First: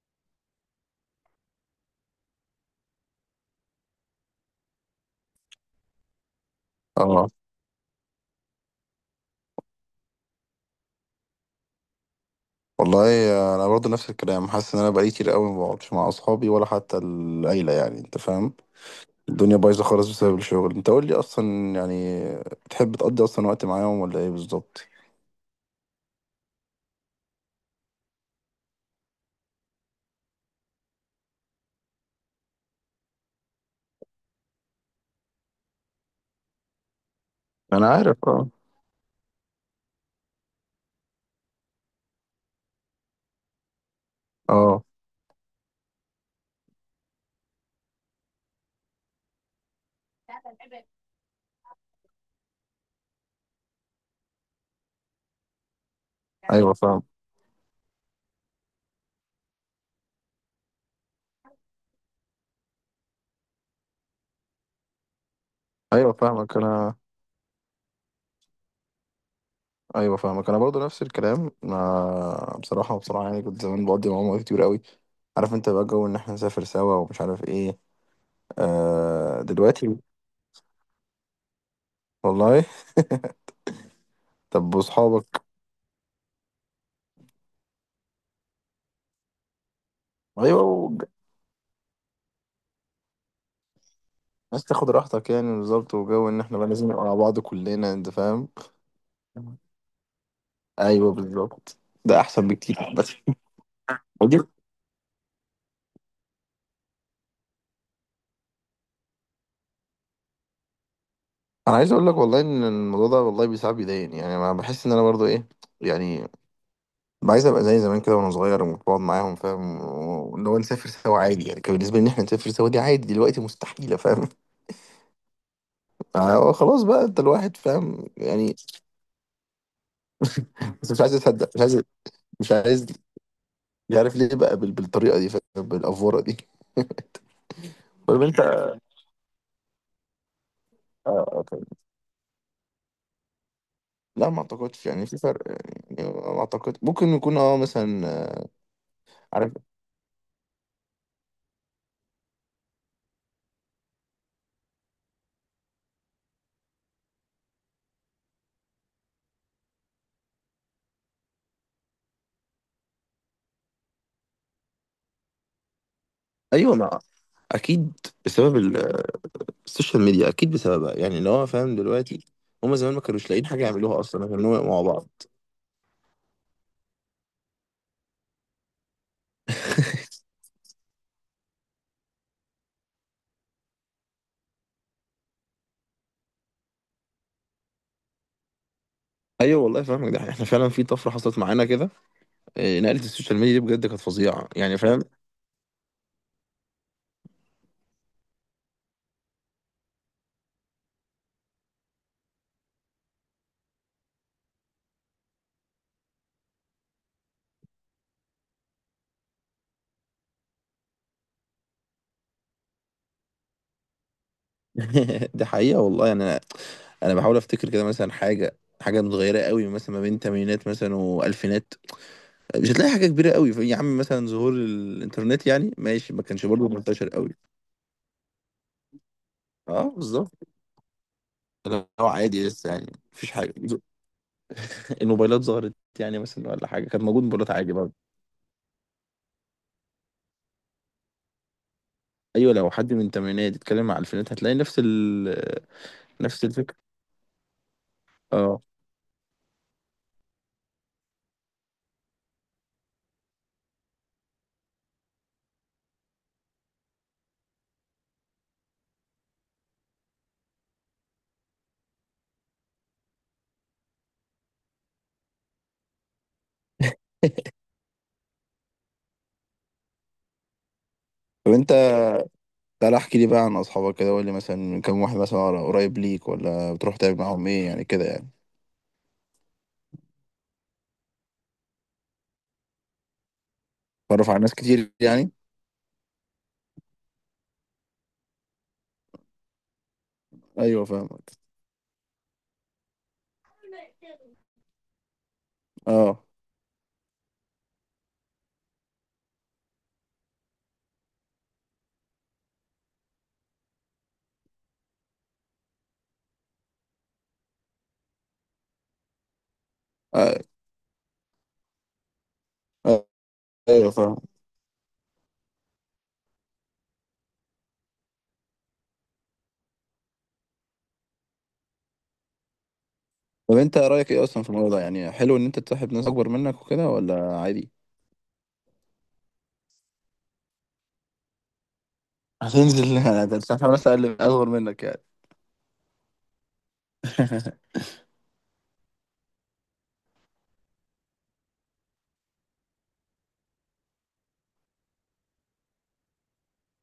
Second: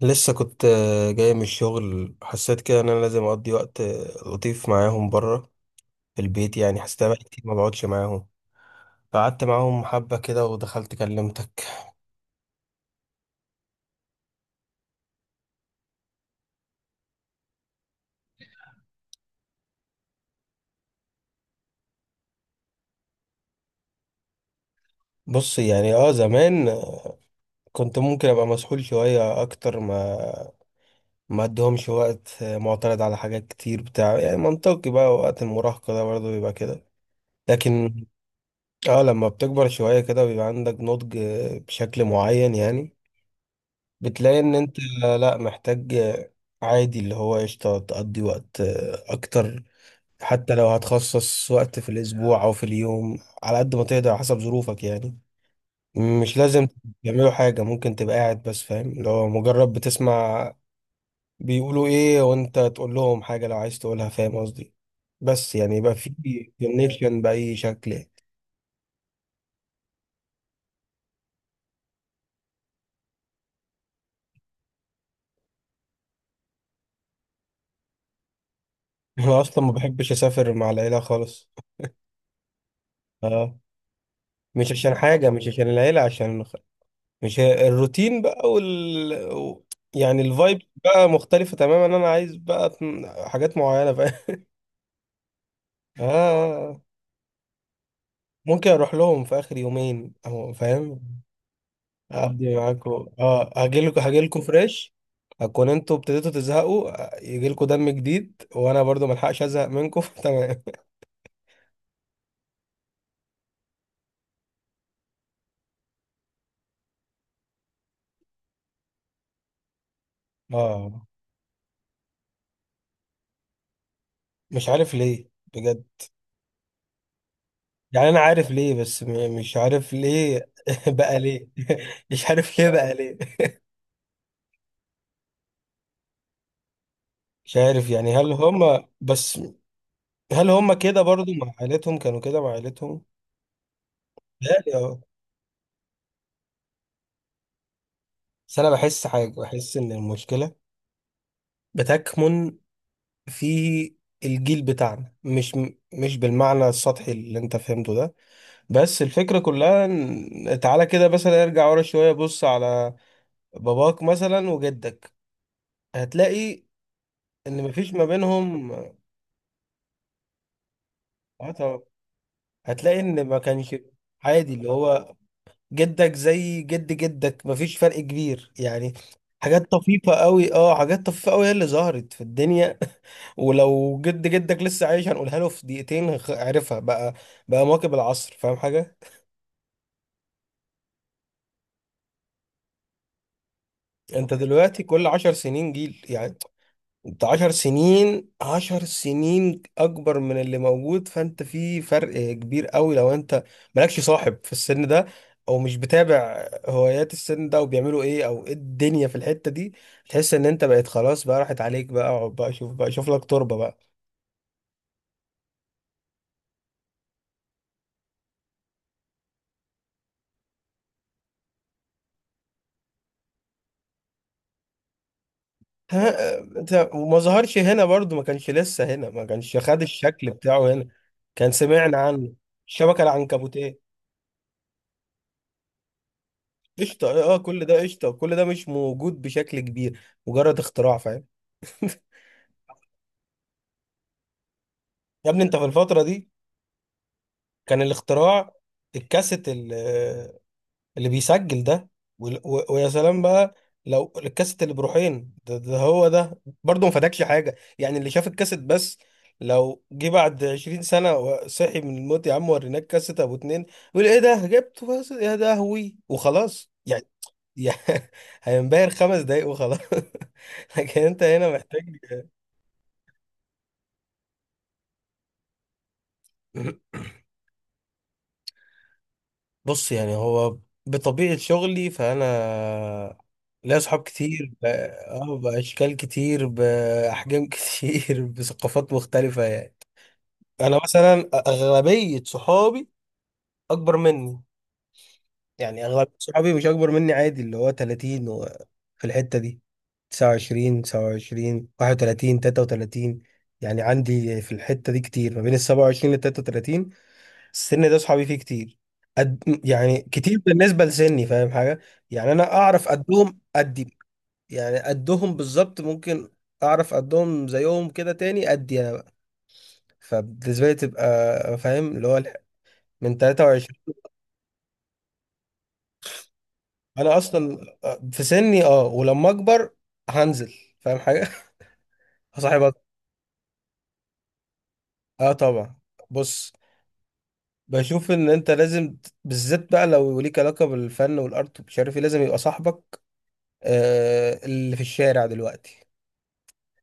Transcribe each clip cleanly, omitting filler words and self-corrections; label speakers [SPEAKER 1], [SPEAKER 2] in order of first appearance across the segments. [SPEAKER 1] لسه كنت جاي من الشغل. حسيت كده ان انا لازم اقضي وقت لطيف معاهم بره في البيت. يعني حسيت بقى
[SPEAKER 2] اه
[SPEAKER 1] كتير ما بقعدش معاهم. قعدت معاهم حبة كده ودخلت كلمتك.
[SPEAKER 2] والله انا برضو نفس الكلام، حاسس ان انا بقالي كتير قوي ما بقعدش مع اصحابي ولا حتى العيله، يعني انت فاهم. الدنيا بايظه خالص بسبب الشغل. انت قول لي اصلا، يعني تحب تقضي اصلا وقت معاهم ولا ايه بالظبط؟
[SPEAKER 1] بص يعني اه زمان كنت ممكن ابقى مسحول شوية اكتر ما اديهمش وقت، معترض على حاجات كتير بتاع، يعني منطقي بقى وقت المراهقة ده برضه بيبقى كده.
[SPEAKER 2] انا
[SPEAKER 1] لكن
[SPEAKER 2] عارف اه.
[SPEAKER 1] اه لما بتكبر شوية كده بيبقى عندك نضج بشكل معين. يعني بتلاقي ان انت
[SPEAKER 2] اه
[SPEAKER 1] لا محتاج، عادي اللي هو قشطة تقضي وقت اكتر، حتى لو هتخصص وقت في الاسبوع او في اليوم على قد ما تقدر على حسب ظروفك. يعني مش لازم
[SPEAKER 2] ايوه فاهم.
[SPEAKER 1] تعملوا حاجة، ممكن تبقى قاعد بس، فاهم، اللي هو مجرد بتسمع بيقولوا ايه وانت تقول لهم حاجة لو عايز تقولها. فاهم قصدي؟ بس يعني يبقى في
[SPEAKER 2] ايوه فاهمك انا.
[SPEAKER 1] كونكشن بأي شكل يعني.
[SPEAKER 2] ايوه فاهمك انا برضو نفس الكلام. ما بصراحه بصراحه يعني كنت زمان بقضي معاهم وقت كتير قوي. عارف انت بقى جو ان احنا نسافر سوا ومش عارف ايه.
[SPEAKER 1] انا اصلا ما
[SPEAKER 2] دلوقتي.
[SPEAKER 1] بحبش اسافر مع العيلة خالص.
[SPEAKER 2] والله.
[SPEAKER 1] اه، مش
[SPEAKER 2] طب
[SPEAKER 1] عشان حاجة،
[SPEAKER 2] واصحابك؟
[SPEAKER 1] مش عشان العيلة، عشان مش هي- الروتين بقى يعني الفايب
[SPEAKER 2] ايوه،
[SPEAKER 1] بقى مختلفة تماما. انا عايز بقى حاجات معينة، فاهم؟
[SPEAKER 2] عايز تاخد راحتك يعني بالظبط، وجو ان احنا بقى
[SPEAKER 1] اه،
[SPEAKER 2] لازم نبقى مع بعض كلنا، انت فاهم.
[SPEAKER 1] ممكن اروح لهم في اخر يومين او فاهم،
[SPEAKER 2] ايوه بالظبط. ده احسن
[SPEAKER 1] اقضي
[SPEAKER 2] بكتير،
[SPEAKER 1] معاكم.
[SPEAKER 2] بس
[SPEAKER 1] اه،
[SPEAKER 2] ودي.
[SPEAKER 1] هجيلكم فريش، هكون انتوا ابتديتوا تزهقوا، يجيلكم دم جديد، وانا برضو ملحقش ازهق منكم. تمام.
[SPEAKER 2] انا عايز اقول لك والله ان الموضوع ده، والله بيساعد بيضايقني يعني. انا بحس ان انا برضو ايه يعني، عايز ابقى زي زمان كده وانا صغير وبقعد معاهم، فاهم؟ وان هو نسافر
[SPEAKER 1] اه،
[SPEAKER 2] سوا عادي. يعني كان بالنسبه لي ان احنا نسافر سوا دي عادي، دلوقتي مستحيله فاهم.
[SPEAKER 1] مش عارف ليه بجد.
[SPEAKER 2] خلاص بقى انت، الواحد فاهم
[SPEAKER 1] يعني انا عارف
[SPEAKER 2] يعني.
[SPEAKER 1] ليه، بس مش عارف ليه
[SPEAKER 2] بس مش عايز
[SPEAKER 1] بقى ليه.
[SPEAKER 2] اصدق، مش عايز،
[SPEAKER 1] مش
[SPEAKER 2] مش
[SPEAKER 1] عارف ليه
[SPEAKER 2] عايز.
[SPEAKER 1] بقى ليه.
[SPEAKER 2] مش عارف ليه بقى بالطريقه دي فاهم، بالافوره دي.
[SPEAKER 1] مش عارف، يعني
[SPEAKER 2] طب
[SPEAKER 1] هل هم بس، هل هم كده برضو مع
[SPEAKER 2] انت،
[SPEAKER 1] عائلتهم كانوا كده مع عائلتهم؟
[SPEAKER 2] لا ما
[SPEAKER 1] لا
[SPEAKER 2] اعتقدش
[SPEAKER 1] اه.
[SPEAKER 2] يعني في فرق. يعني ما اعتقد، ممكن يكون اه مثلا
[SPEAKER 1] بس انا بحس حاجه،
[SPEAKER 2] عارف.
[SPEAKER 1] بحس ان المشكله بتكمن في الجيل بتاعنا، مش مش بالمعنى السطحي اللي انت فهمته ده، بس الفكره كلها تعالى كده مثلا ارجع ورا شويه، بص على باباك مثلا وجدك، هتلاقي
[SPEAKER 2] ايوه ما
[SPEAKER 1] ان
[SPEAKER 2] اكيد،
[SPEAKER 1] مفيش ما
[SPEAKER 2] بسبب
[SPEAKER 1] بينهم.
[SPEAKER 2] السوشيال ميديا اكيد بسببها، يعني اللي هو
[SPEAKER 1] آه
[SPEAKER 2] فاهم
[SPEAKER 1] طبعا.
[SPEAKER 2] دلوقتي. هما زمان
[SPEAKER 1] هتلاقي
[SPEAKER 2] ما
[SPEAKER 1] ان
[SPEAKER 2] كانوش
[SPEAKER 1] ما
[SPEAKER 2] لاقيين حاجه
[SPEAKER 1] كانش
[SPEAKER 2] يعملوها اصلا غير ان
[SPEAKER 1] عادي
[SPEAKER 2] هو يبقوا
[SPEAKER 1] اللي
[SPEAKER 2] مع
[SPEAKER 1] هو
[SPEAKER 2] بعض.
[SPEAKER 1] جدك زي جد جدك مفيش فرق كبير يعني. حاجات طفيفة قوي، اه حاجات طفيفة قوي هي اللي ظهرت في الدنيا. ولو جد جدك لسه عايش هنقولها له في دقيقتين، عرفها بقى، بقى مواكب العصر. فاهم حاجة؟
[SPEAKER 2] ايوه والله فاهمك، ده احنا فعلا في طفره حصلت معانا كده. إيه، نقله السوشيال ميديا دي بجد كانت
[SPEAKER 1] انت
[SPEAKER 2] فظيعه يعني
[SPEAKER 1] دلوقتي
[SPEAKER 2] فاهم.
[SPEAKER 1] كل عشر سنين جيل يعني. انت عشر سنين، عشر سنين اكبر من اللي موجود، فانت في فرق كبير قوي لو انت مالكش صاحب في السن ده، او مش بتابع هوايات السن ده وبيعملوا ايه او ايه الدنيا في الحتة دي. تحس ان انت بقيت خلاص، بقى راحت عليك، بقى اقعد بقى، شوف بقى، شوف لك تربة بقى.
[SPEAKER 2] ده حقيقه والله يعني. انا انا بحاول افتكر كده مثلا حاجه، حاجه متغيره قوي مثلا ما بين تمانينات مثلا والفينات. مش هتلاقي حاجة كبيرة قوي. يا عم مثلا ظهور الإنترنت، يعني ماشي ما
[SPEAKER 1] ها
[SPEAKER 2] كانش برضه
[SPEAKER 1] انت،
[SPEAKER 2] منتشر
[SPEAKER 1] وما
[SPEAKER 2] قوي.
[SPEAKER 1] ظهرش هنا برضو، ما كانش لسه هنا، ما كانش خد
[SPEAKER 2] اه
[SPEAKER 1] الشكل
[SPEAKER 2] بالظبط.
[SPEAKER 1] بتاعه هنا. كان
[SPEAKER 2] اللي
[SPEAKER 1] سمعنا
[SPEAKER 2] هو
[SPEAKER 1] عنه،
[SPEAKER 2] عادي لسه، يعني
[SPEAKER 1] الشبكة
[SPEAKER 2] مفيش حاجة.
[SPEAKER 1] العنكبوتية،
[SPEAKER 2] الموبايلات ظهرت يعني مثلا ولا حاجة، كان
[SPEAKER 1] قشطة.
[SPEAKER 2] موجود
[SPEAKER 1] اه
[SPEAKER 2] موبايلات
[SPEAKER 1] كل
[SPEAKER 2] عادي
[SPEAKER 1] ده
[SPEAKER 2] برضه.
[SPEAKER 1] قشطة، كل ده مش موجود بشكل كبير، مجرد اختراع، فاهم.
[SPEAKER 2] أيوة لو حد من الثمانينات يتكلم على الألفينات، هتلاقي نفس
[SPEAKER 1] يا ابني انت في الفترة دي
[SPEAKER 2] نفس الفكرة.
[SPEAKER 1] كان الاختراع
[SPEAKER 2] اه.
[SPEAKER 1] الكاسيت اللي بيسجل ده، ويا سلام بقى لو الكاسيت اللي بروحين ده, ده هو ده برضه ما فادكش حاجة يعني. اللي شاف الكاسيت بس، لو جه بعد 20 سنة وصحي من الموت يا عم، وريناك كاسيت ابو اتنين، يقول ايه ده جبته، بس يا ده هوي وخلاص يعني. يعني هينبهر خمس دقايق وخلاص. لكن انت هنا
[SPEAKER 2] طب أنت،
[SPEAKER 1] محتاج،
[SPEAKER 2] تعالى احكي لي بقى عن أصحابك كده، وقول لي مثلا كم واحد مثلا قريب ليك، ولا بتروح تعمل معاهم إيه يعني كده يعني؟
[SPEAKER 1] بص يعني هو بطبيعة شغلي فأنا ليا أصحاب
[SPEAKER 2] تعرف على
[SPEAKER 1] كتير،
[SPEAKER 2] ناس كتير يعني.
[SPEAKER 1] بأشكال كتير، بأحجام كتير، بثقافات مختلفة يعني. أنا
[SPEAKER 2] أيوة
[SPEAKER 1] مثلا
[SPEAKER 2] فاهمك.
[SPEAKER 1] أغلبية صحابي أكبر مني، يعني أغلبية
[SPEAKER 2] اه.
[SPEAKER 1] صحابي مش أكبر مني، عادي اللي هو 30 و- في الحتة دي، 29 31 33. يعني عندي في الحتة دي كتير ما بين ال 27 لل 33. السن ده صحابي فيه كتير قد، يعني
[SPEAKER 2] آه،
[SPEAKER 1] كتير بالنسبة لسني. فاهم حاجة؟ يعني أنا أعرف
[SPEAKER 2] آه،
[SPEAKER 1] قدهم
[SPEAKER 2] أيوة
[SPEAKER 1] قدي،
[SPEAKER 2] فاهم.
[SPEAKER 1] يعني قدهم بالظبط. ممكن أعرف قدهم زيهم كده تاني قدي أنا بقى، فبالنسبة لي تبقى فاهم اللي هو من
[SPEAKER 2] طب
[SPEAKER 1] 23.
[SPEAKER 2] انت رايك ايه اصلا في الموضوع ده؟ يعني حلو ان انت تصاحب ناس اكبر منك وكده،
[SPEAKER 1] أنا
[SPEAKER 2] ولا
[SPEAKER 1] أصلا
[SPEAKER 2] عادي؟
[SPEAKER 1] في سني أه، ولما أكبر هنزل، فاهم حاجة؟ هصاحب أكتر.
[SPEAKER 2] هتنزل؟ هتصاحب ناس اقل، اصغر منك يعني؟
[SPEAKER 1] أه طبعا. بص، بشوف إن أنت لازم بالذات بقى لو ليك علاقة بالفن والأرت ومش عارف إيه، لازم يبقى صاحبك اللي في الشارع دلوقتي،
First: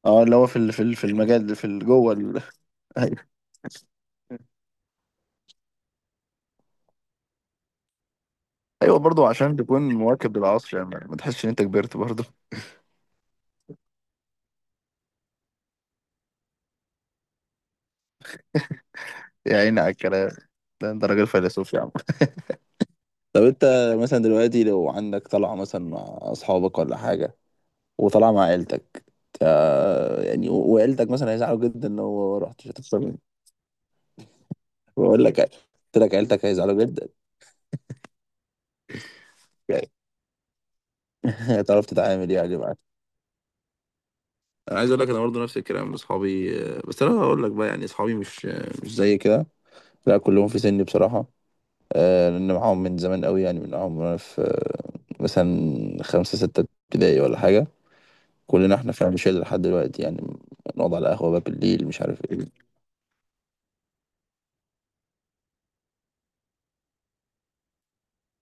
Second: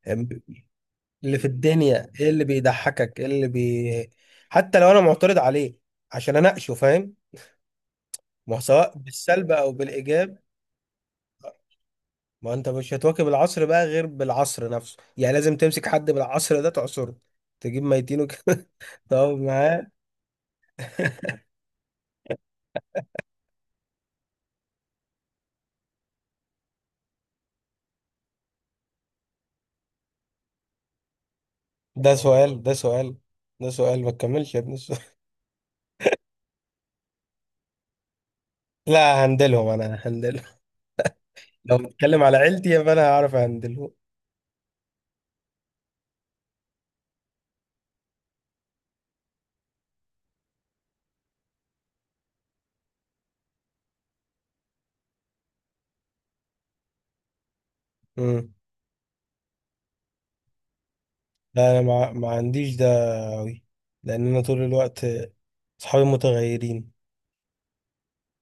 [SPEAKER 2] اه، اللي هو في في
[SPEAKER 1] اللي في
[SPEAKER 2] المجال ده،
[SPEAKER 1] الدنيا.
[SPEAKER 2] جوه
[SPEAKER 1] ايه
[SPEAKER 2] ال...
[SPEAKER 1] اللي بيضحكك، ايه
[SPEAKER 2] ايوه.
[SPEAKER 1] اللي بي، حتى لو انا معترض عليه عشان اناقشه، فاهم، ما هو سواء
[SPEAKER 2] ايوه برضه،
[SPEAKER 1] بالسلب
[SPEAKER 2] عشان
[SPEAKER 1] او
[SPEAKER 2] تكون مواكب
[SPEAKER 1] بالايجاب.
[SPEAKER 2] للعصر يعني، ما تحسش ان انت كبرت برضه.
[SPEAKER 1] ما انت مش هتواكب العصر بقى غير بالعصر نفسه، يعني لازم تمسك حد بالعصر ده تعصره، تجيب ميتينه كده تقعد
[SPEAKER 2] يا عيني
[SPEAKER 1] معاه.
[SPEAKER 2] على الكلام، ده انت راجل فيلسوف يا عم. طب انت مثلا دلوقتي لو عندك طلعة مثلا مع اصحابك ولا حاجة، وطلعة مع عيلتك، وعيلتك مثلا هيزعلوا جدا
[SPEAKER 1] ده
[SPEAKER 2] لو
[SPEAKER 1] سؤال،
[SPEAKER 2] رحت، مش
[SPEAKER 1] ده
[SPEAKER 2] هتخسر
[SPEAKER 1] سؤال،
[SPEAKER 2] مني؟
[SPEAKER 1] ده سؤال ما تكملش يا ابني السؤال.
[SPEAKER 2] بقول لك، قلت لك عيلتك هيزعلوا جدا.
[SPEAKER 1] لا هندلهم، انا هندلهم. لو
[SPEAKER 2] هتعرف
[SPEAKER 1] بتكلم
[SPEAKER 2] تتعامل
[SPEAKER 1] على
[SPEAKER 2] يعني معاه.
[SPEAKER 1] عيلتي فانا هعرف هندلهم.
[SPEAKER 2] انا عايز اقول لك انا برضه نفس الكلام. اصحابي، بس انا هقول لك بقى، يعني اصحابي مش زي كده، لا كلهم في سني بصراحه. لان معاهم من زمان قوي، يعني من معاهم وانا في مثلا خمسة ستة ابتدائي ولا حاجه. كلنا احنا فاهم، شله لحد دلوقتي يعني. نقعد على قهوه بقى
[SPEAKER 1] لا انا
[SPEAKER 2] بالليل، مش عارف
[SPEAKER 1] ما
[SPEAKER 2] ايه.
[SPEAKER 1] عنديش ده أوي، لان انا طول الوقت اصحابي متغيرين.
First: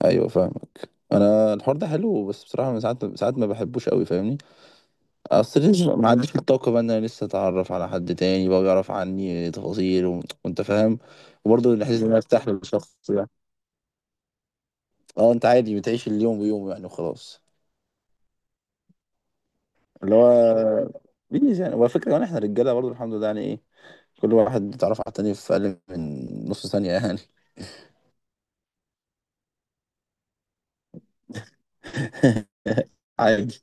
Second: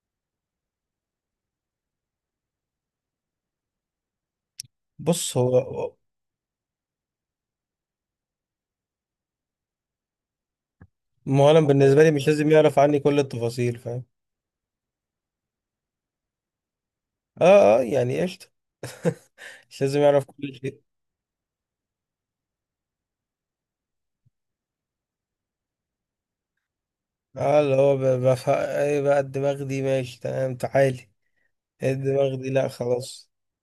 [SPEAKER 2] ايوه فاهمك انا. الحوار ده حلو بس بصراحه من ساعات ما بحبوش قوي فاهمني.
[SPEAKER 1] بص هو،
[SPEAKER 2] اصل ليش ما عنديش الطاقة بقى ان انا لسه اتعرف على حد تاني، بقى يعرف عني تفاصيل و... وانت فاهم.
[SPEAKER 1] ما انا
[SPEAKER 2] وبرضه الاحساس
[SPEAKER 1] بالنسبه
[SPEAKER 2] ان
[SPEAKER 1] لي
[SPEAKER 2] انا
[SPEAKER 1] مش
[SPEAKER 2] ارتاح
[SPEAKER 1] لازم يعرف
[SPEAKER 2] للشخص
[SPEAKER 1] عني كل
[SPEAKER 2] ده.
[SPEAKER 1] التفاصيل، فاهم.
[SPEAKER 2] اه انت عادي بتعيش اليوم بيوم يعني وخلاص.
[SPEAKER 1] اه اه يعني قشطه. مش لازم
[SPEAKER 2] اللي
[SPEAKER 1] يعرف كل شيء.
[SPEAKER 2] هو بيز يعني. وعلى فكرة يعني احنا رجالة برضه الحمد لله، يعني ايه، كل واحد اتعرف على التاني في اقل من نص ثانية يعني.
[SPEAKER 1] اه اللي هو بفهم ايه بقى، الدماغ دي ماشي تمام تعالي، إيه الدماغ دي لا خلاص.
[SPEAKER 2] عادي.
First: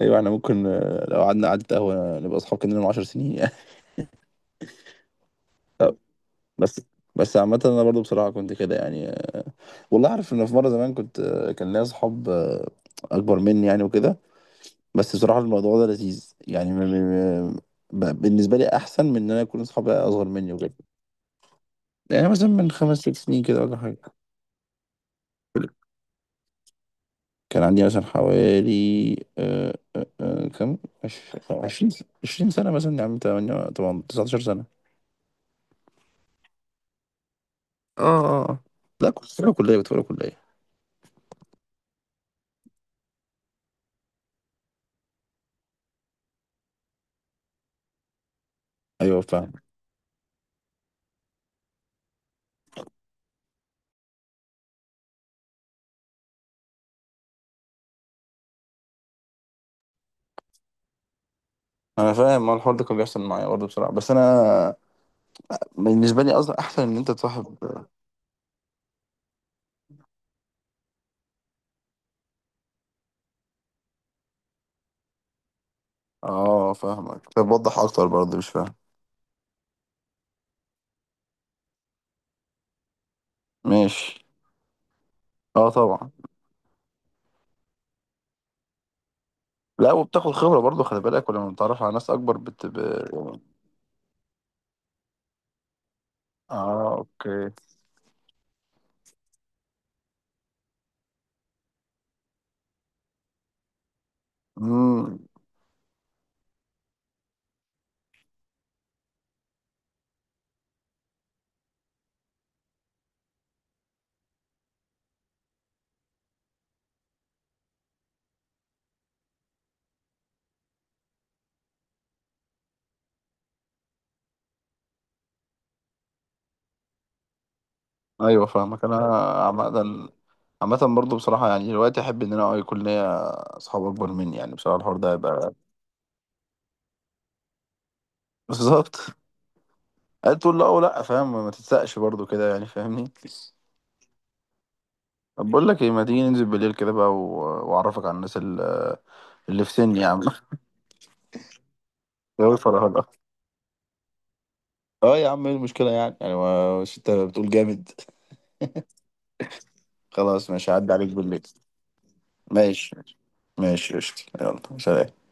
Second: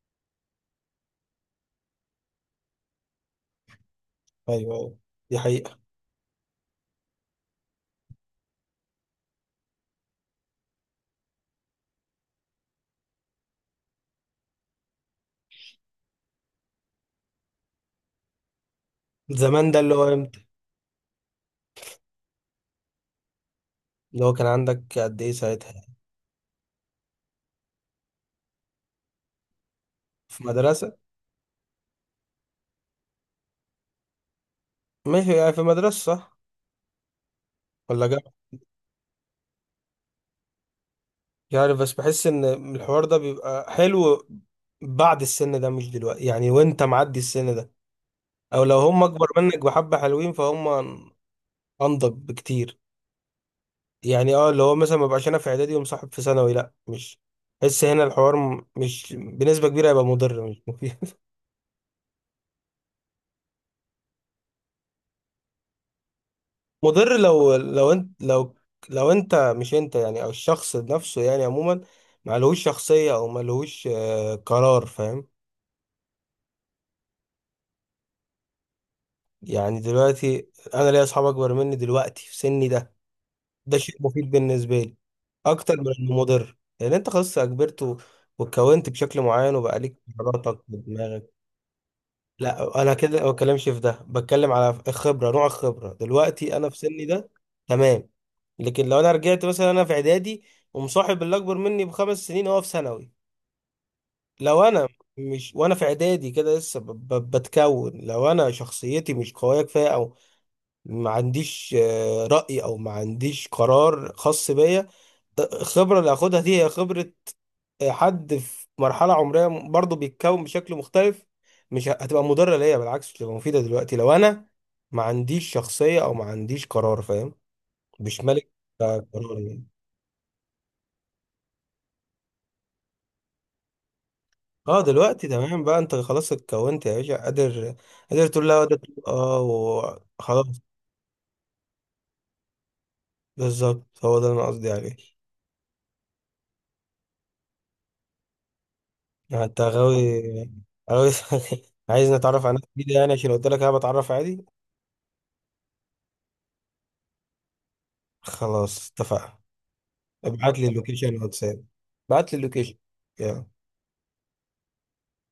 [SPEAKER 2] ايوه احنا ممكن لو قعدنا قعدة قهوة نبقى اصحاب كنا من 10 سنين يعني.
[SPEAKER 1] ايوه ايوه، دي حقيقه.
[SPEAKER 2] طب، بس بس عامة انا برضه بصراحة كنت كده يعني. والله عارف ان في مره زمان كنت، كان ليا اصحاب اكبر مني يعني وكده. بس بصراحه الموضوع ده لذيذ يعني. بالنسبه لي احسن من ان انا يكون
[SPEAKER 1] زمان ده
[SPEAKER 2] اصحابي
[SPEAKER 1] اللي هو
[SPEAKER 2] اصغر
[SPEAKER 1] امتى؟
[SPEAKER 2] مني وكده. يعني مثلا من خمس ست سنين كده ولا حاجه.
[SPEAKER 1] اللي هو كان عندك قد ايه ساعتها؟
[SPEAKER 2] كان عندي مثلا حوالي
[SPEAKER 1] في
[SPEAKER 2] كم،
[SPEAKER 1] مدرسه؟
[SPEAKER 2] عشرين، عشرين سنه مثلا، يعني تمانية طبعا 19 سنه.
[SPEAKER 1] ماشي يعني، في مدرسه صح
[SPEAKER 2] اه
[SPEAKER 1] ولا جامعه؟
[SPEAKER 2] اه آه. لا كنت في أولى كليه، كنت في أولى كليه.
[SPEAKER 1] يعني بس بحس ان الحوار ده بيبقى حلو بعد السن ده، مش دلوقتي يعني وانت معدي السن ده، او لو هم
[SPEAKER 2] ايوه
[SPEAKER 1] اكبر
[SPEAKER 2] فاهم.
[SPEAKER 1] منك بحبة حلوين فهم، انضج بكتير. يعني اه اللي هو مثلا ما بقاش انا في اعدادي ومصاحب في ثانوي، لا مش، بحس هنا الحوار مش بنسبة كبيرة هيبقى مضر، مش مفيد.
[SPEAKER 2] انا فاهم، ما الحوار ده كان بيحصل معايا برضه بصراحه. بس انا بالنسبه لي اصلا احسن ان انت
[SPEAKER 1] مضر لو
[SPEAKER 2] تصاحب.
[SPEAKER 1] لو انت لو لو انت مش انت يعني، او الشخص نفسه يعني عموما، ملهوش شخصية او ملهوش قرار، فاهم.
[SPEAKER 2] اه فاهمك. طب وضح اكتر برضه مش فاهم.
[SPEAKER 1] يعني دلوقتي انا ليا اصحاب اكبر مني دلوقتي في سني ده، ده شيء
[SPEAKER 2] ماشي.
[SPEAKER 1] مفيد بالنسبة لي
[SPEAKER 2] اه
[SPEAKER 1] أكتر من
[SPEAKER 2] طبعا.
[SPEAKER 1] إنه مضر، لأن أنت خلاص كبرت و- واتكونت بشكل معين وبقى
[SPEAKER 2] لا،
[SPEAKER 1] ليك
[SPEAKER 2] وبتاخد خبرة
[SPEAKER 1] قراراتك
[SPEAKER 2] برضه خلي بالك،
[SPEAKER 1] ودماغك.
[SPEAKER 2] ولما بتتعرف على ناس اكبر بت ب...
[SPEAKER 1] لا أنا كده ما بتكلمش في ده، بتكلم على الخبرة، نوع الخبرة دلوقتي أنا في
[SPEAKER 2] اه
[SPEAKER 1] سني ده.
[SPEAKER 2] اوكي.
[SPEAKER 1] تمام. لكن لو أنا رجعت مثلا أنا في إعدادي ومصاحب اللي أكبر مني بخمس سنين وهو في ثانوي. لو أنا،
[SPEAKER 2] امم
[SPEAKER 1] مش وأنا في إعدادي كده لسه بتكون، لو أنا شخصيتي مش قوية كفاية، أو ما عنديش رأي، أو ما عنديش قرار خاص بيا، الخبرة اللي هاخدها دي هي خبرة حد في مرحلة عمرية برضه بيتكون بشكل مختلف، مش هتبقى مضرة ليا، بالعكس تبقى مفيدة. دلوقتي لو أنا ما عنديش شخصية أو ما عنديش قرار، فاهم، مش
[SPEAKER 2] ايوه
[SPEAKER 1] ملك
[SPEAKER 2] فاهمك انا.
[SPEAKER 1] قرار يعني.
[SPEAKER 2] عامة، عامة برضه بصراحة يعني دلوقتي احب ان انا يكون ليا اصحاب اكبر مني، يعني بصراحة
[SPEAKER 1] اه
[SPEAKER 2] الحوار ده
[SPEAKER 1] دلوقتي
[SPEAKER 2] هيبقى.
[SPEAKER 1] تمام بقى، انت خلاص اتكونت يا باشا، قادر قادر تقول لا، قادر
[SPEAKER 2] بالظبط.
[SPEAKER 1] تقول اه،
[SPEAKER 2] قال
[SPEAKER 1] وخلاص.
[SPEAKER 2] تقول لا، ولا فاهم، ما تتسقش برضه كده يعني فاهمني.
[SPEAKER 1] بالظبط، هو ده اللي انا قصدي عليه.
[SPEAKER 2] طب بقول لك ايه، ما تيجي ننزل بالليل كده بقى و... واعرفك على الناس اللي،
[SPEAKER 1] يعني انت
[SPEAKER 2] اللي في سني يا عم.
[SPEAKER 1] غاوي، غاوي عايز نتعرف على
[SPEAKER 2] يا
[SPEAKER 1] ناس جديدة،
[SPEAKER 2] فرهدة.
[SPEAKER 1] يعني عشان قلت لك انا بتعرف عادي.
[SPEAKER 2] اه يا عم ايه المشكلة يعني؟ يعني مش انت بتقول جامد؟
[SPEAKER 1] خلاص اتفقنا.
[SPEAKER 2] خلاص
[SPEAKER 1] ابعت لي
[SPEAKER 2] ماشي، هعدي عليك
[SPEAKER 1] اللوكيشن
[SPEAKER 2] بالليل.
[SPEAKER 1] واتساب، ابعت لي اللوكيشن.
[SPEAKER 2] ماشي ماشي.
[SPEAKER 1] يلا
[SPEAKER 2] ماشي قشطة، يلا سلام.